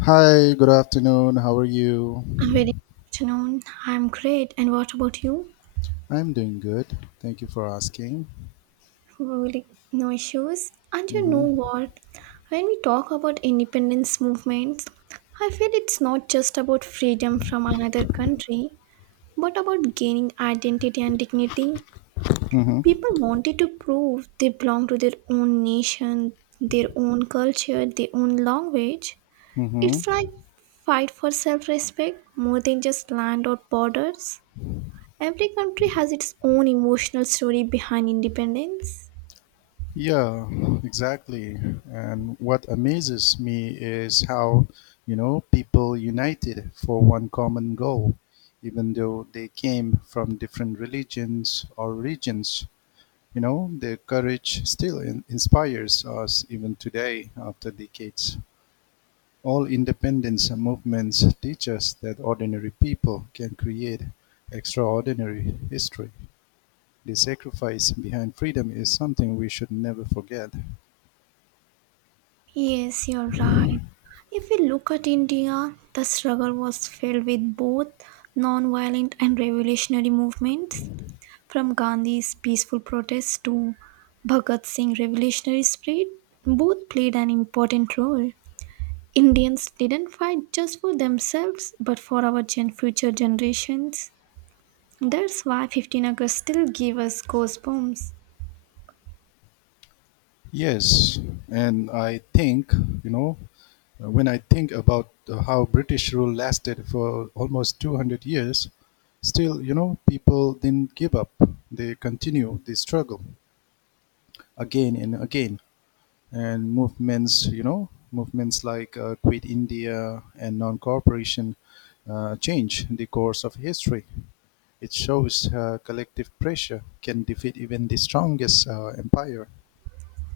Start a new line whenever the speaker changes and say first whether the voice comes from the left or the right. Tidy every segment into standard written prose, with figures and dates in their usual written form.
left: Hi, good afternoon. How are you?
right: Very good afternoon. I'm great. And what about you?
left: I'm doing good. Thank you for asking.
right: Really, no issues. And you know
left: Mm-hmm.
right: what? When we talk about independence movements, I feel it's not just about freedom from another country, but about gaining identity and dignity.
left: Mm-hmm.
right: People wanted to prove they belong to their own nation, their own culture, their own language.
left: Mm-hmm.
right: It's like fight for self-respect more than just land or borders. Every country has its own emotional story behind independence.
left: Yeah, exactly. And what amazes me is how, people united for one common goal, even though they came from different religions or regions. Their courage still inspires us even today after decades. All independence movements teach us that ordinary people can create extraordinary history. The sacrifice behind freedom is something we should never forget.
right: Yes, you're right. If we look at India, the struggle was filled with both non-violent and revolutionary movements, from Gandhi's peaceful protests to Bhagat Singh's revolutionary spirit, both played an important role. Indians didn't fight just for themselves, but for our future generations. That's why 15 August still gives us goosebumps.
left: Yes, and I think, you know, when I think about how British rule lasted for almost 200 years. Still, people didn't give up. They continue the struggle again and again. And movements, movements like Quit India and non-cooperation change the course of history. It shows collective pressure can defeat even the strongest empire.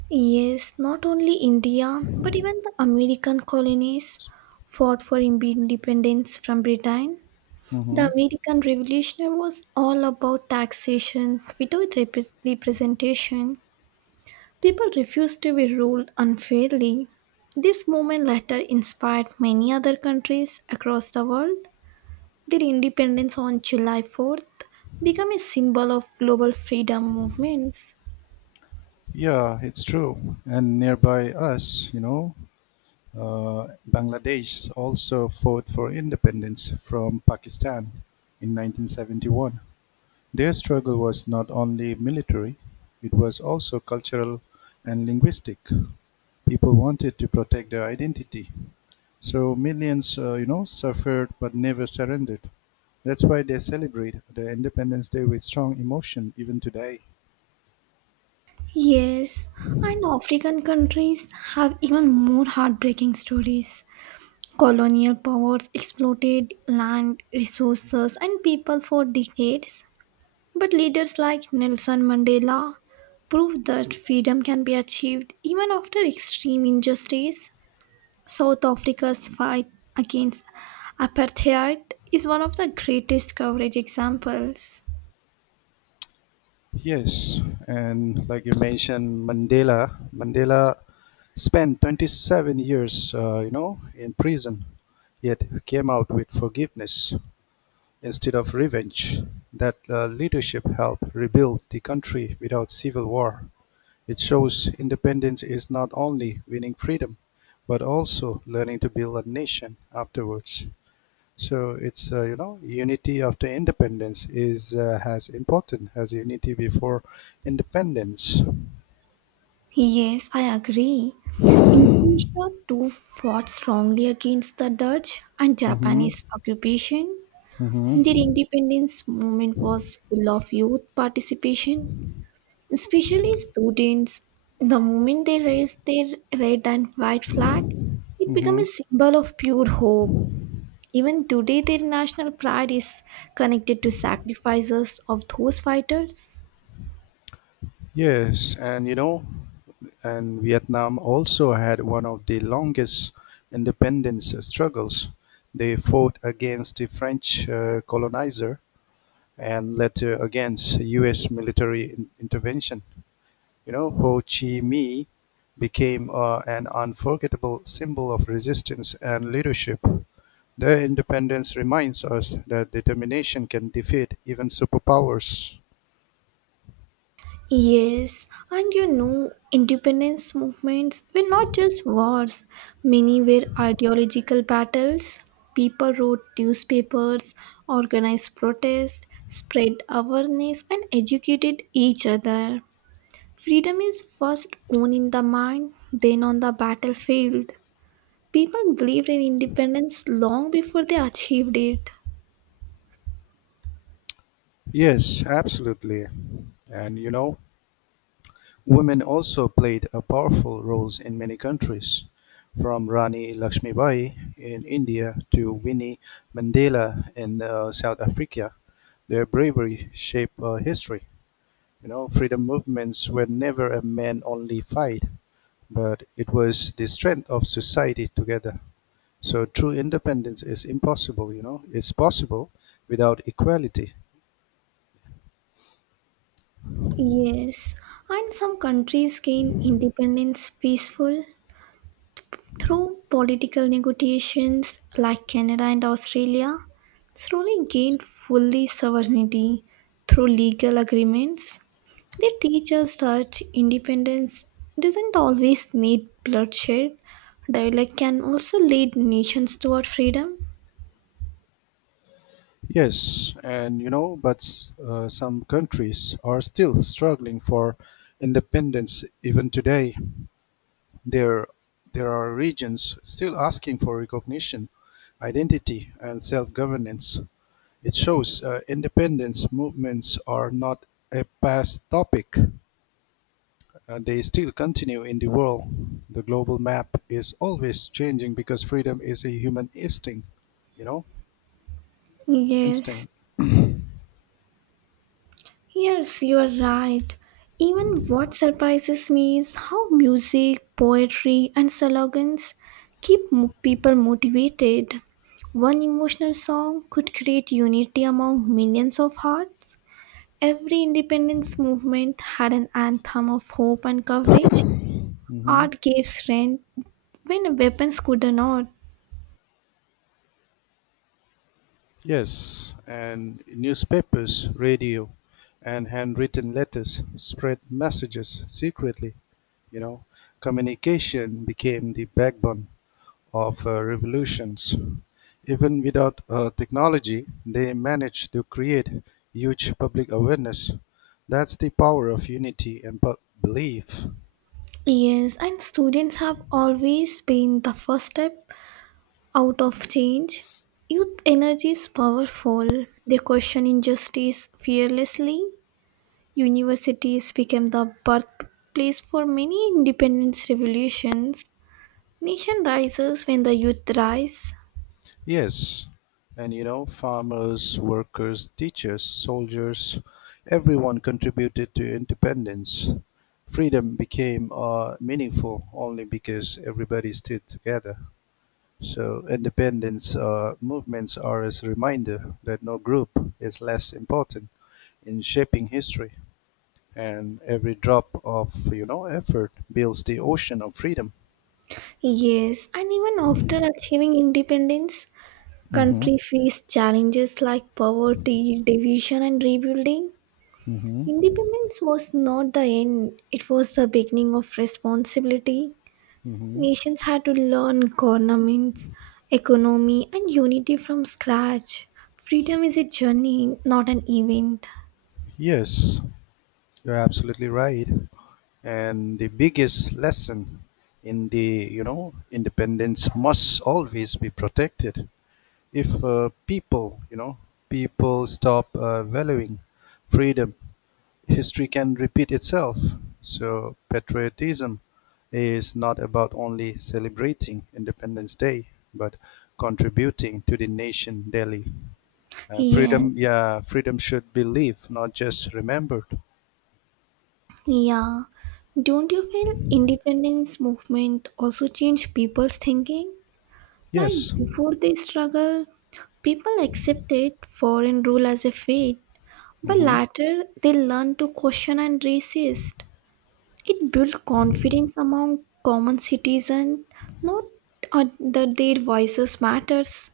right: Yes, not only India, but even the American colonies fought for independence from Britain.
left: Hmm.
right: The American Revolution was all about taxation without representation. People refused to be ruled unfairly. This movement later inspired many other countries across the world. Their independence on July 4th became a symbol of global freedom movements.
left: Yeah, it's true. And nearby us, Bangladesh also fought for independence from Pakistan in 1971. Their struggle was not only military, it was also cultural and linguistic. People wanted to protect their identity. So millions, suffered but never surrendered. That's why they celebrate the Independence Day with strong emotion even today.
right: Yes, and African countries have even more heartbreaking stories. Colonial powers exploited land, resources, and people for decades. But leaders like Nelson Mandela proved that freedom can be achieved even after extreme injustice. South Africa's fight against apartheid is one of the greatest coverage examples.
left: Yes, and like you mentioned, Mandela. Mandela spent 27 years, in prison, yet came out with forgiveness instead of revenge. That leadership helped rebuild the country without civil war. It shows independence is not only winning freedom, but also learning to build a nation afterwards. So it's unity after independence is as important as unity before independence.
right: Yes, I agree. Indonesia too fought strongly against the Dutch and
left: Mm-hmm.
right: Japanese occupation. Their
left: Mm-hmm.
right: independence movement was full of youth participation, especially students. The moment they raised their red and white flag, it became
left: Mm-hmm.
right: a symbol of pure hope. Even today, their national pride is connected to sacrifices of those fighters.
left: Yes, and and Vietnam also had one of the longest independence struggles. They fought against the French colonizer and later against U.S. military intervention. Ho Chi Minh became an unforgettable symbol of resistance and leadership. Their independence reminds us that determination can defeat even superpowers.
right: Yes, and you know, independence movements were not just wars, many were ideological battles. People wrote newspapers, organized protests, spread awareness, and educated each other. Freedom is first won in the mind, then on the battlefield. People believed in independence long before they achieved it.
left: Yes, absolutely. And women also played a powerful roles in many countries, from Rani Lakshmibai in India to Winnie Mandela in South Africa. Their bravery shaped history. Freedom movements were never a man-only fight, but it was the strength of society together. So true independence is impossible, It's possible without equality.
right: Yes, and some countries gain independence peaceful through political negotiations like Canada and Australia, slowly gained fully sovereignty through legal agreements. They teach us that independence doesn't always need bloodshed. Dialogue can also lead nations toward freedom.
left: Yes, and but some countries are still struggling for independence even today. There, there are regions still asking for recognition, identity, and self governance. It shows independence movements are not a past topic. They still continue in the world. The global map is always changing because freedom is a human instinct, you know,
right: Yes,
left: instinct.
right: yes, you are right. Even what surprises me is how music, poetry, and slogans keep people motivated. One emotional song could create unity among millions of hearts. Every independence movement had an anthem of hope and courage.
left: Mhm.
right: Art gave strength when weapons could not.
left: Yes, and newspapers, radio, and handwritten letters spread messages secretly. You know, communication became the backbone of revolutions. Even without technology, they managed to create huge public awareness. That's the power of unity and belief.
right: Yes, and students have always been the first step out of change. Youth energy is powerful. They question injustice fearlessly. Universities became the birthplace for many independence revolutions. Nation rises when the youth rise.
left: Yes, and farmers, workers, teachers, soldiers, everyone contributed to independence. Freedom became meaningful only because everybody stood together. So, independence movements are as a reminder that no group is less important in shaping history, and every drop of effort builds the ocean of freedom.
right: Yes, and even after achieving independence,
left: Mm-hmm.
right: country faced challenges like poverty, division and rebuilding.
left: Mm-hmm.
right: Independence was not the end, it was the beginning of responsibility.
left: Mm-hmm.
right: Nations had to learn governance, economy, and unity from scratch. Freedom is a journey, not an event.
left: Yes, you're absolutely right. And the biggest lesson in the, independence must always be protected. If people stop valuing freedom, history can repeat itself. So patriotism is not about only celebrating Independence Day, but contributing to the nation daily.
right: Yeah,
left: Freedom should be lived, not just remembered.
right: yeah. Don't you feel independence movement also changed people's thinking? Like
left: Yes.
right: before the struggle, people accepted foreign rule as a fate, but
left: Mhm.
right: later they learned to question and resist. It built confidence among common citizens, not that their voices matters.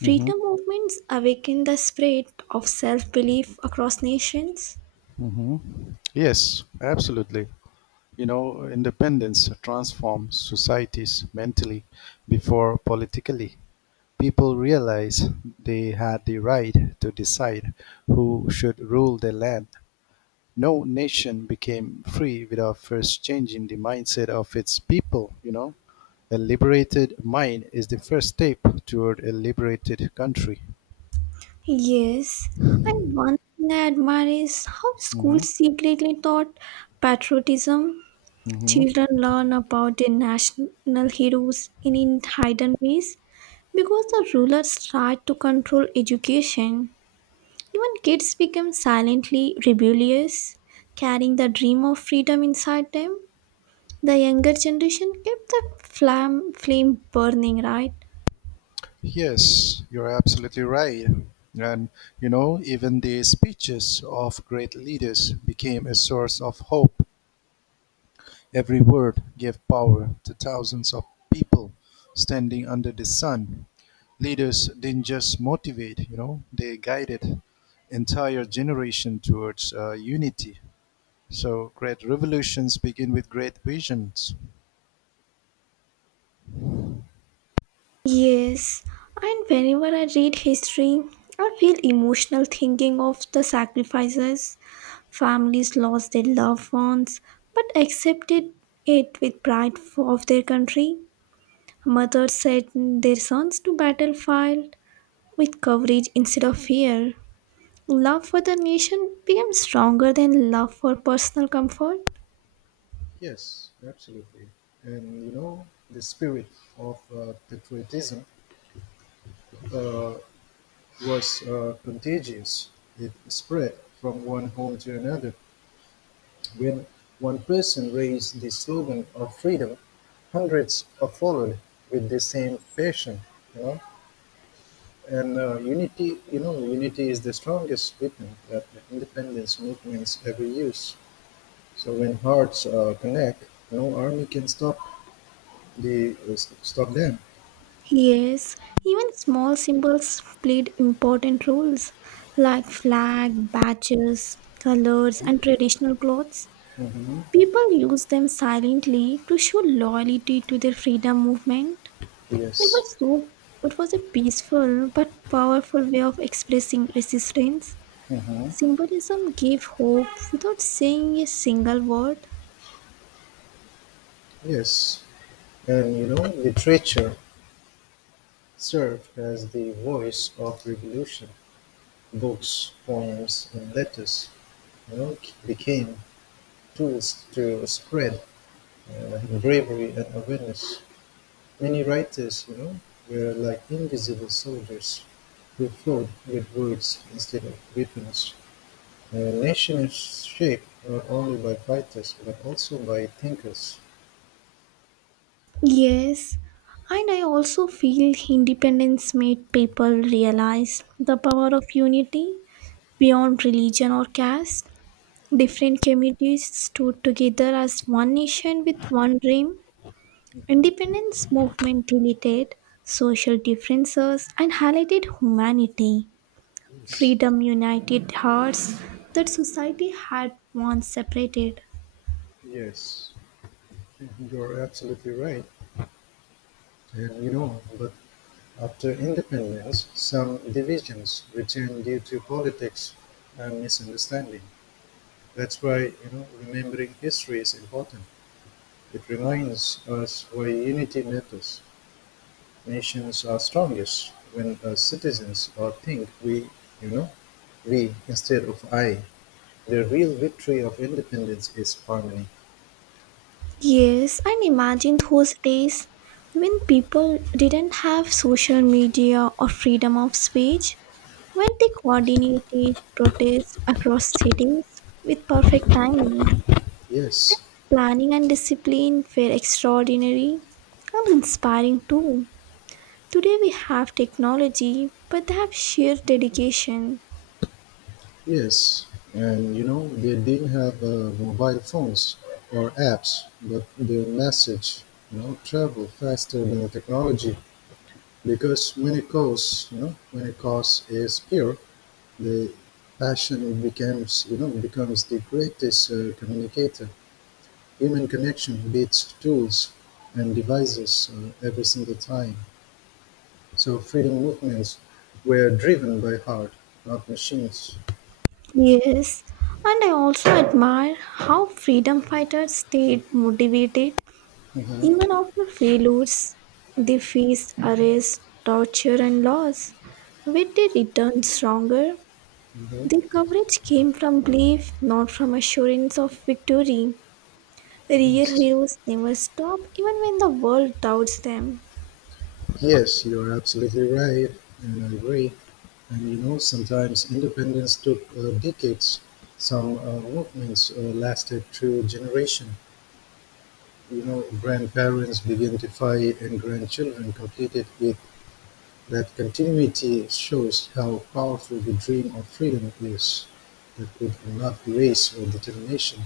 left: Hmm.
right: movements awakened the spirit of self-belief across nations.
left: Hmm. Yes, absolutely. Independence transforms societies mentally before politically. People realize they had the right to decide who should rule their land. No nation became free without first changing the mindset of its people, A liberated mind is the first step toward a liberated country.
right: Yes, and one thing I admire is how
left: Hmm.
right: schools secretly taught patriotism.
left: Hmm.
right: Children learn about their national heroes in hidden ways because the rulers tried to control education. Even kids become silently rebellious, carrying the dream of freedom inside them. The younger generation kept the flame burning, right?
left: Yes, you're absolutely right. And even the speeches of great leaders became a source of hope. Every word gave power to thousands of people standing under the sun. Leaders didn't just motivate, they guided entire generation towards unity. So great revolutions begin with great visions.
right: Yes, and whenever I read history, I feel emotional thinking of the sacrifices. Families lost their loved ones but accepted it with pride of their country. Mothers sent their sons to battlefield with courage instead of fear. Love for the nation became stronger than love for personal comfort.
left: Yes, absolutely. And the spirit of patriotism uh, was contagious. It spread from one home to another. When one person raised the slogan of freedom, hundreds followed with the same passion. You know, and unity is the strongest weapon that the independence movements ever use. So when hearts connect, no army can stop stop them.
right: Yes, even small symbols played important roles like flag, badges, colors, and traditional clothes.
left: Hmm.
right: People used them silently to show loyalty to their freedom movement. It
left: Yes.
right: was so it was a peaceful but powerful way of expressing resistance.
left: Hmm.
right: Symbolism gave hope without saying a single word.
left: Yes. And literature served as the voice of revolution. Books, poems, and letters you know, became tools to spread bravery and awareness. Many writers, were like invisible soldiers who fought with words instead of weapons. Nations shaped not only by fighters but also by thinkers.
right: Yes, and I also feel independence made people realize the power of unity beyond religion or caste. Different communities stood together as one nation with one dream.
left: Mhm.
right: Independence movement deleted social differences and highlighted humanity.
left: Yes,
right: Freedom united hearts that society had once separated.
left: yes, you're absolutely right. And but after independence, some divisions returned due to politics and misunderstanding. That's why remembering history is important. It reminds us why unity matters. Nations are strongest when citizens are think we, you know, we instead of I. The real victory of independence is harmony.
right: Yes, and imagine those days when people didn't have social media or freedom of speech, when they coordinated protests across cities with perfect timing.
left: Yes.
right: Planning and discipline were extraordinary and inspiring too. Today we have technology, but they have sheer dedication.
left: Yes, and they didn't have mobile phones or apps, but the message, travel faster than the technology because when it goes, when it cause is pure, the passion it becomes, becomes the greatest communicator. Human connection beats tools and devices every single time. So freedom movements were driven by heart, not machines.
right: Yes, and I also admire how freedom fighters stayed motivated
left: Uh huh.
right: even after failures, they faced arrest, torture, and loss. When they returned stronger,
left: Uh huh.
right: their courage came from belief, not from assurance of victory. Real
left: Yes.
right: heroes never stop, even when the world doubts them.
left: Yes, you're absolutely right, and I agree. And sometimes independence took decades. Some movements lasted through generation. Grandparents began to fight, and grandchildren completed it. That continuity shows how powerful the dream of freedom is. That it cannot be race or determination.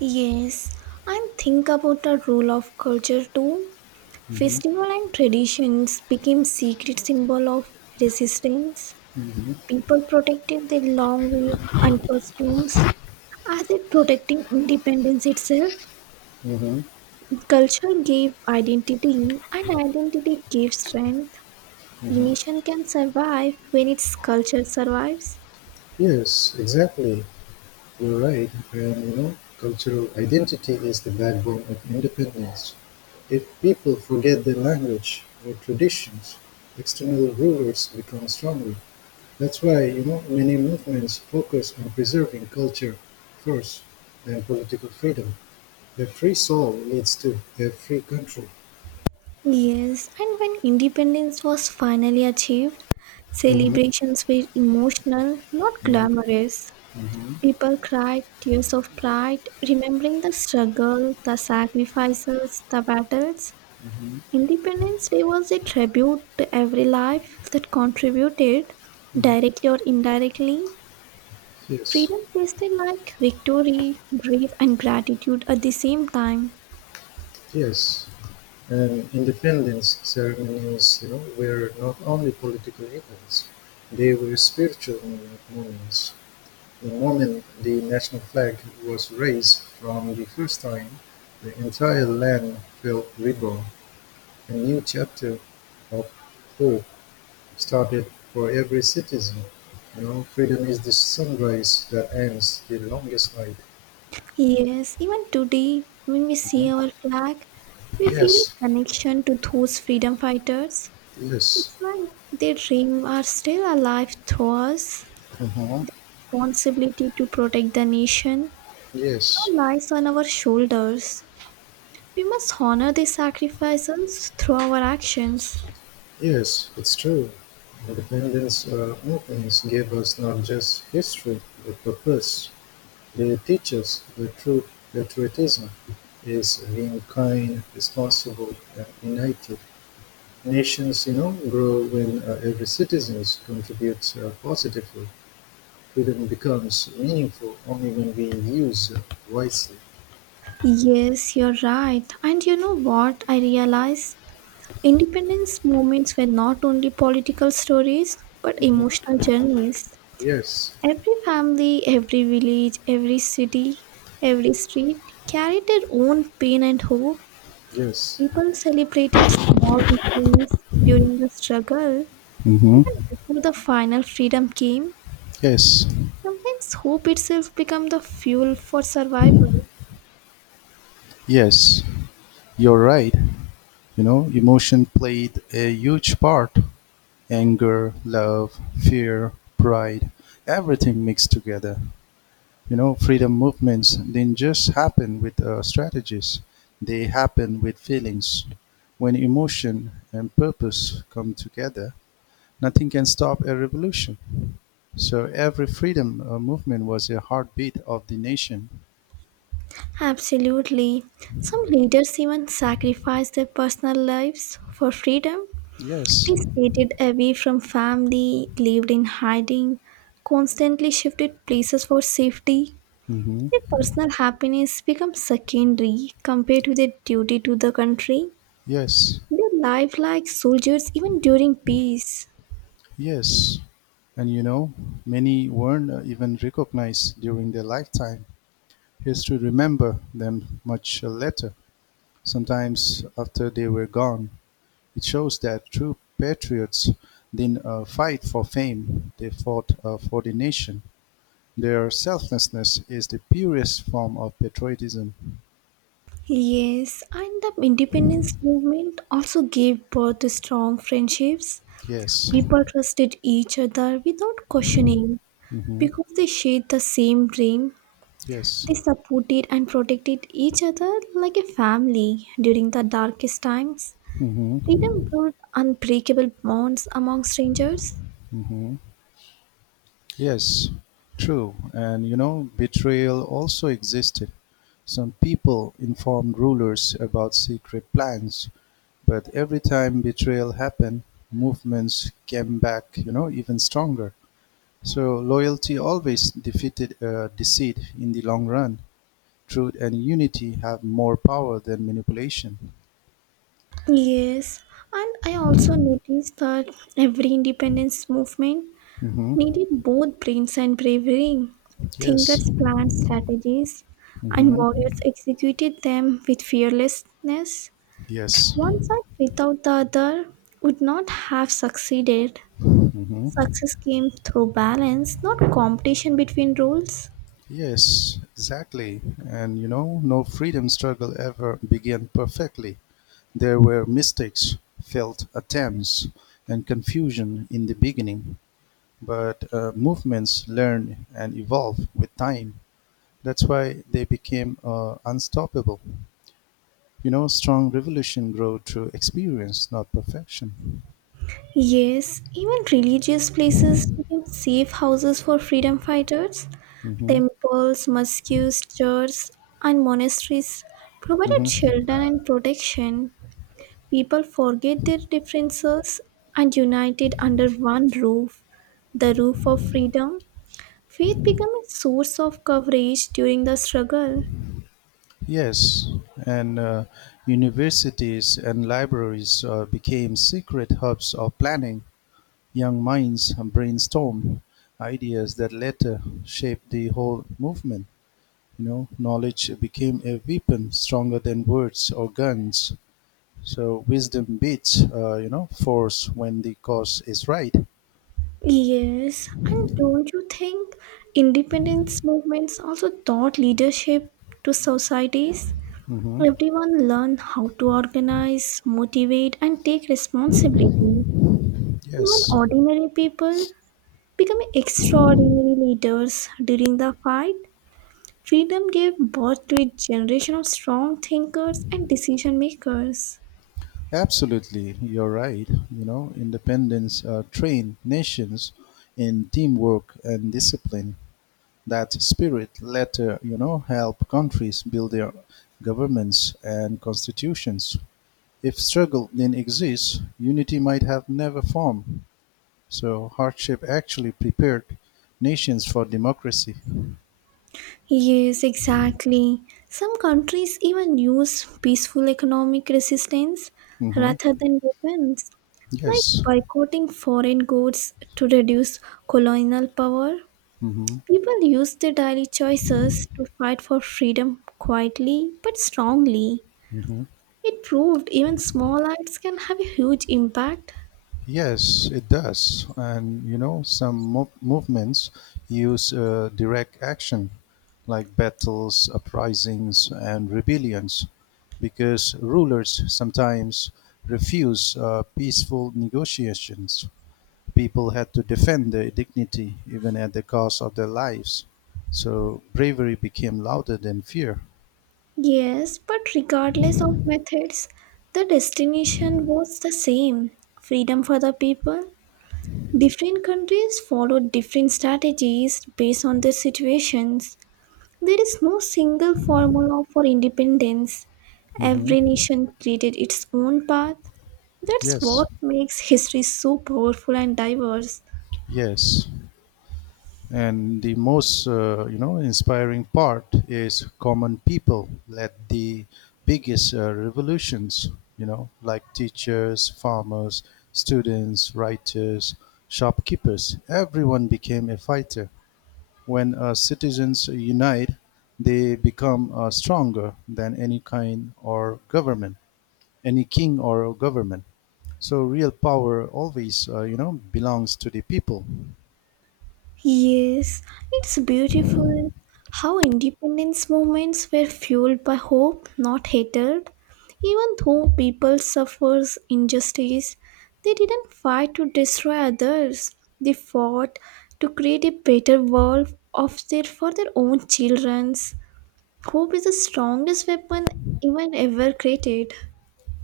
right: Yes, and think about the role of culture too.
left: Hmm.
right: Festival and traditions became secret symbol of resistance.
left: Hmm.
right: People protected their long weeds and costumes, as if protecting independence itself,
left: Hmm.
right: culture gave identity and identity gave strength. A
left: Hmm.
right: nation can survive when its culture survives.
left: Yes, exactly. You're right, and cultural identity is the backbone of independence. If people forget their language or traditions, external rulers become stronger. That's why, many movements focus on preserving culture first, then political freedom. A free soul leads to a free country.
right: Yes, and when independence was finally achieved,
left: Hmm.
right: celebrations were emotional, not
left: Hmm.
right: glamorous. People cried tears of pride, remembering the struggle, the sacrifices, the battles.
left: Hmm.
right: Independence Day was a tribute to every life that contributed, directly or indirectly.
left: Yes,
right: Freedom tasted like victory, grief, and gratitude at the same time.
left: yes. Independence ceremonies, were not only political events, they were spiritual moments. The moment the national flag was raised from the first time, the entire land felt reborn. A new chapter of hope started for every citizen. Freedom is the sunrise that ends the longest night.
right: Yes, even today, when we
left: Mhm.
right: see our flag, we feel
left: Yes,
right: a connection to those freedom fighters.
left: yes.
right: It's like their dreams are still alive through us.
left: Mhm.
right: Responsibility to protect the nation
left: Yes.
right: now lies on our shoulders. We must honor these sacrifices through our actions.
left: Yes, it's true. Independence movements give us not just history, but purpose. They teach us that true patriotism is being kind, responsible, and united. Nations, grow when every citizen contributes positively. Freedom becomes meaningful only when we use it wisely.
right: Yes, you're right. And you know what I realized? Independence movements were not only political stories but emotional journeys.
left: Yes,
right: Every family, every village, every city, every street carried their own pain and hope.
left: yes.
right: People celebrated small victories during the struggle,
left: Hmm.
right: even before the final freedom came.
left: Yes.
right: Sometimes hope itself became the fuel for survival.
left: Yes, you're right. Emotion played a huge part. Anger, love, fear, pride, everything mixed together. Freedom movements didn't just happen with strategies, they happen with feelings. When emotion and purpose come together, nothing can stop a revolution. So every freedom movement was a heartbeat of the nation.
right: Absolutely. Some leaders even sacrifice their personal lives for freedom.
left: Yes.
right: They stayed away from family, lived in hiding, constantly shifted places for safety.
left: Hmm.
right: Their personal happiness becomes secondary compared to their duty to the country.
left: Yes.
right: They live like soldiers even during peace.
left: Yes, and many weren't even recognized during their lifetime. History remember them much later, sometimes after they were gone. It shows that true patriots didn't fight for fame; they fought for the nation. Their selflessness is the purest form of patriotism.
right: Yes, and the independence movement also gave birth to strong friendships.
left: Yes.
right: People trusted each other without questioning.
left: Hmm.
right: Because they shared the same dream,
left: Yes.
right: they supported and protected each other like a family during the darkest times. Freedom
left: Hmm.
right: built unbreakable bonds among strangers.
left: Hmm. Yes, true. And betrayal also existed. Some people informed rulers about secret plans, but every time betrayal happened, movements came back, even stronger. So loyalty always defeated deceit in the long run. Truth and unity have more power than manipulation.
right: Yes, and I also noticed that every independence movement
left: Hmm.
right: needed both brains and bravery.
left: Yes.
right: Thinkers planned strategies, and
left: Hmm.
right: warriors executed them with fearlessness.
left: Yes.
right: One side without the other would not have succeeded.
left: Hmm.
right: Success came through balance, not competition between roles.
left: Yes, exactly. And no freedom struggle ever began perfectly. There were mistakes, failed attempts, and confusion in the beginning. But movements learn and evolve with time. That's why they became unstoppable. Strong revolution grow through experience, not perfection.
right: Yes, even religious places became safe houses for freedom fighters.
left: Hmm.
right: Temples, mosques, churches, and monasteries provided
left: Hmm.
right: shelter and protection. People forget their differences and united under one roof, the roof of freedom. Faith became a source of coverage during the struggle.
left: Yes, and universities and libraries became secret hubs of planning. Young minds brainstormed ideas that later shaped the whole movement. Knowledge became a weapon stronger than words or guns. So wisdom beats, force when the cause is right.
right: Yes, and don't you think independence movements also taught leadership to societies?
left: Hmm.
right: Everyone learned how to organize, motivate, and take responsibility. Even
left: Yes.
right: ordinary people become extraordinary leaders during the fight. Freedom gave birth to a generation of strong thinkers and decision makers.
left: Absolutely, you're right. Independence trained nations in teamwork and discipline. That spirit later, help countries build their governments and constitutions. If struggle didn't exist, unity might have never formed. So hardship actually prepared nations for democracy.
right: Yes, exactly. Some countries even use peaceful economic resistance
left: Hmm.
right: rather than weapons, like
left: Yes.
right: boycotting foreign goods to reduce colonial power.
left: Hmm.
right: People use their daily choices to fight for freedom quietly but strongly.
left: Hmm.
right: It proved even small acts can have a huge impact.
left: Yes, it does. And movements use direct action, like battles, uprisings, and rebellions, because rulers sometimes refuse peaceful negotiations. People had to defend their dignity even at the cost of their lives. So bravery became louder than fear.
right: Yes, but regardless of methods, the destination was the same freedom for the people. Different countries follow different strategies based on their situations. There is no single formula for independence. Every
left: Hmm.
right: nation created its own path. That's
left: Yes,
right: what makes history so powerful and diverse.
left: yes. And the most, inspiring part is common people led the biggest revolutions, like teachers, farmers, students, writers, shopkeepers. Everyone became a fighter. When citizens unite, they become stronger than any king or government. So real power always, belongs to the people.
right: Yes, it's beautiful how independence movements were fueled by hope, not hatred. Even though people suffers injustice, they didn't fight to destroy others. They fought to create a better world of their for their own childrens. Hope is the strongest weapon even ever created.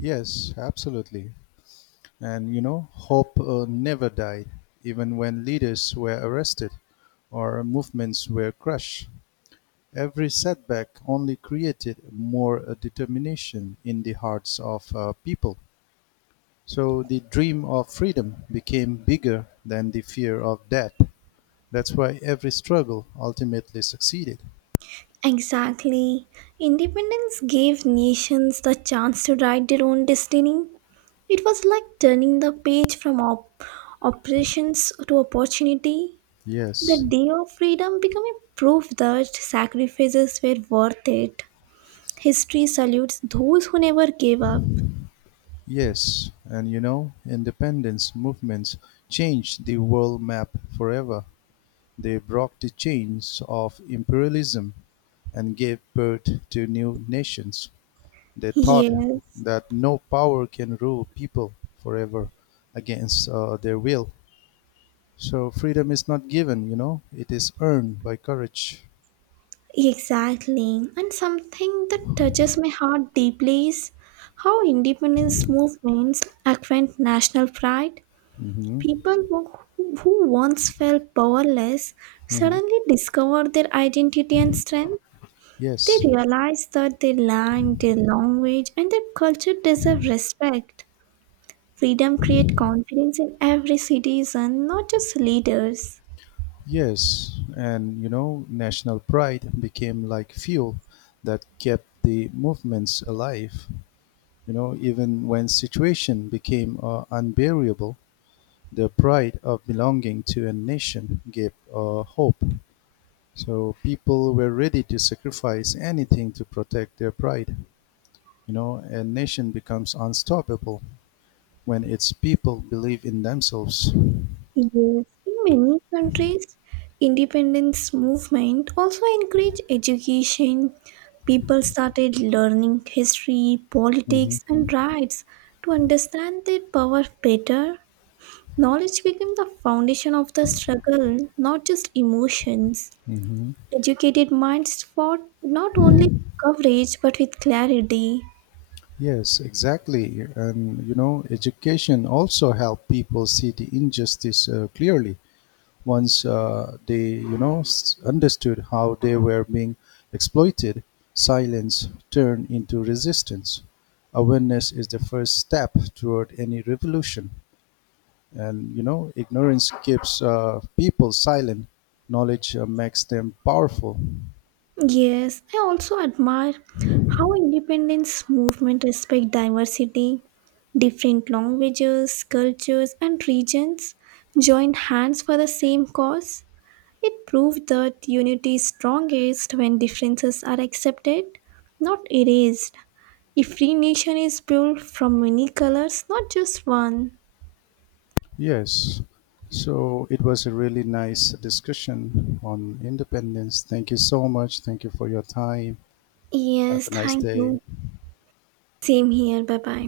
left: Yes, absolutely. And hope never died, even when leaders were arrested or movements were crushed. Every setback only created more determination in the hearts of people. So the dream of freedom became bigger than the fear of death. That's why every struggle ultimately succeeded.
right: Exactly. Independence gave nations the chance to write their own destiny. It was like turning the page from operations to opportunity. The
left: Yes,
right: day of freedom became a proof that sacrifices were worth it. History salutes those who never gave up.
left: yes. And independence movements changed the world map forever. They broke the chains of imperialism and gave birth to new nations. They taught
right: Yes,
left: that no power can rule people forever against their will. So freedom is not given, it is earned by courage.
right: exactly. And something that touches my heart deeply is how independence movements acquaint national pride.
left: Hmm.
right: People who, who once felt powerless
left: Hmm.
right: suddenly discover their identity and strength. They
left: Yes,
right: realized that they learned their language and their culture deserve respect. Freedom creates confidence in every citizen, not just leaders.
left: yes. And, national pride became like fuel that kept the movements alive, even when situation became unbearable. The pride of belonging to a nation gave hope. So people were ready to sacrifice anything to protect their pride. A nation becomes unstoppable when its people believe in themselves.
right: Yes, in many countries, independence movement also encourage education. People started learning history, politics,
left: Hmm.
right: and rights to understand their power better. Knowledge became the foundation of the struggle, not just emotions.
left: Hmm.
right: Educated minds fought not only with coverage but with clarity.
left: Yes, exactly. And education also helped people see the injustice clearly. Once they you know s- understood how they were being exploited, silence turned into resistance. Awareness is the first step toward any revolution. And ignorance keeps people silent. Knowledge makes them powerful.
right: Yes, I also admire how independence movement respect diversity. Different languages, cultures and regions joined hands for the same cause. It proved that unity is strongest when differences are accepted, not erased. A free nation is built from many colors, not just one.
left: Yes, so it was a really nice discussion on independence. Thank you so much. Thank you for your time. Have
right: Yes,
left: a nice
right: thank
left: day.
right: you. Same here. Bye bye.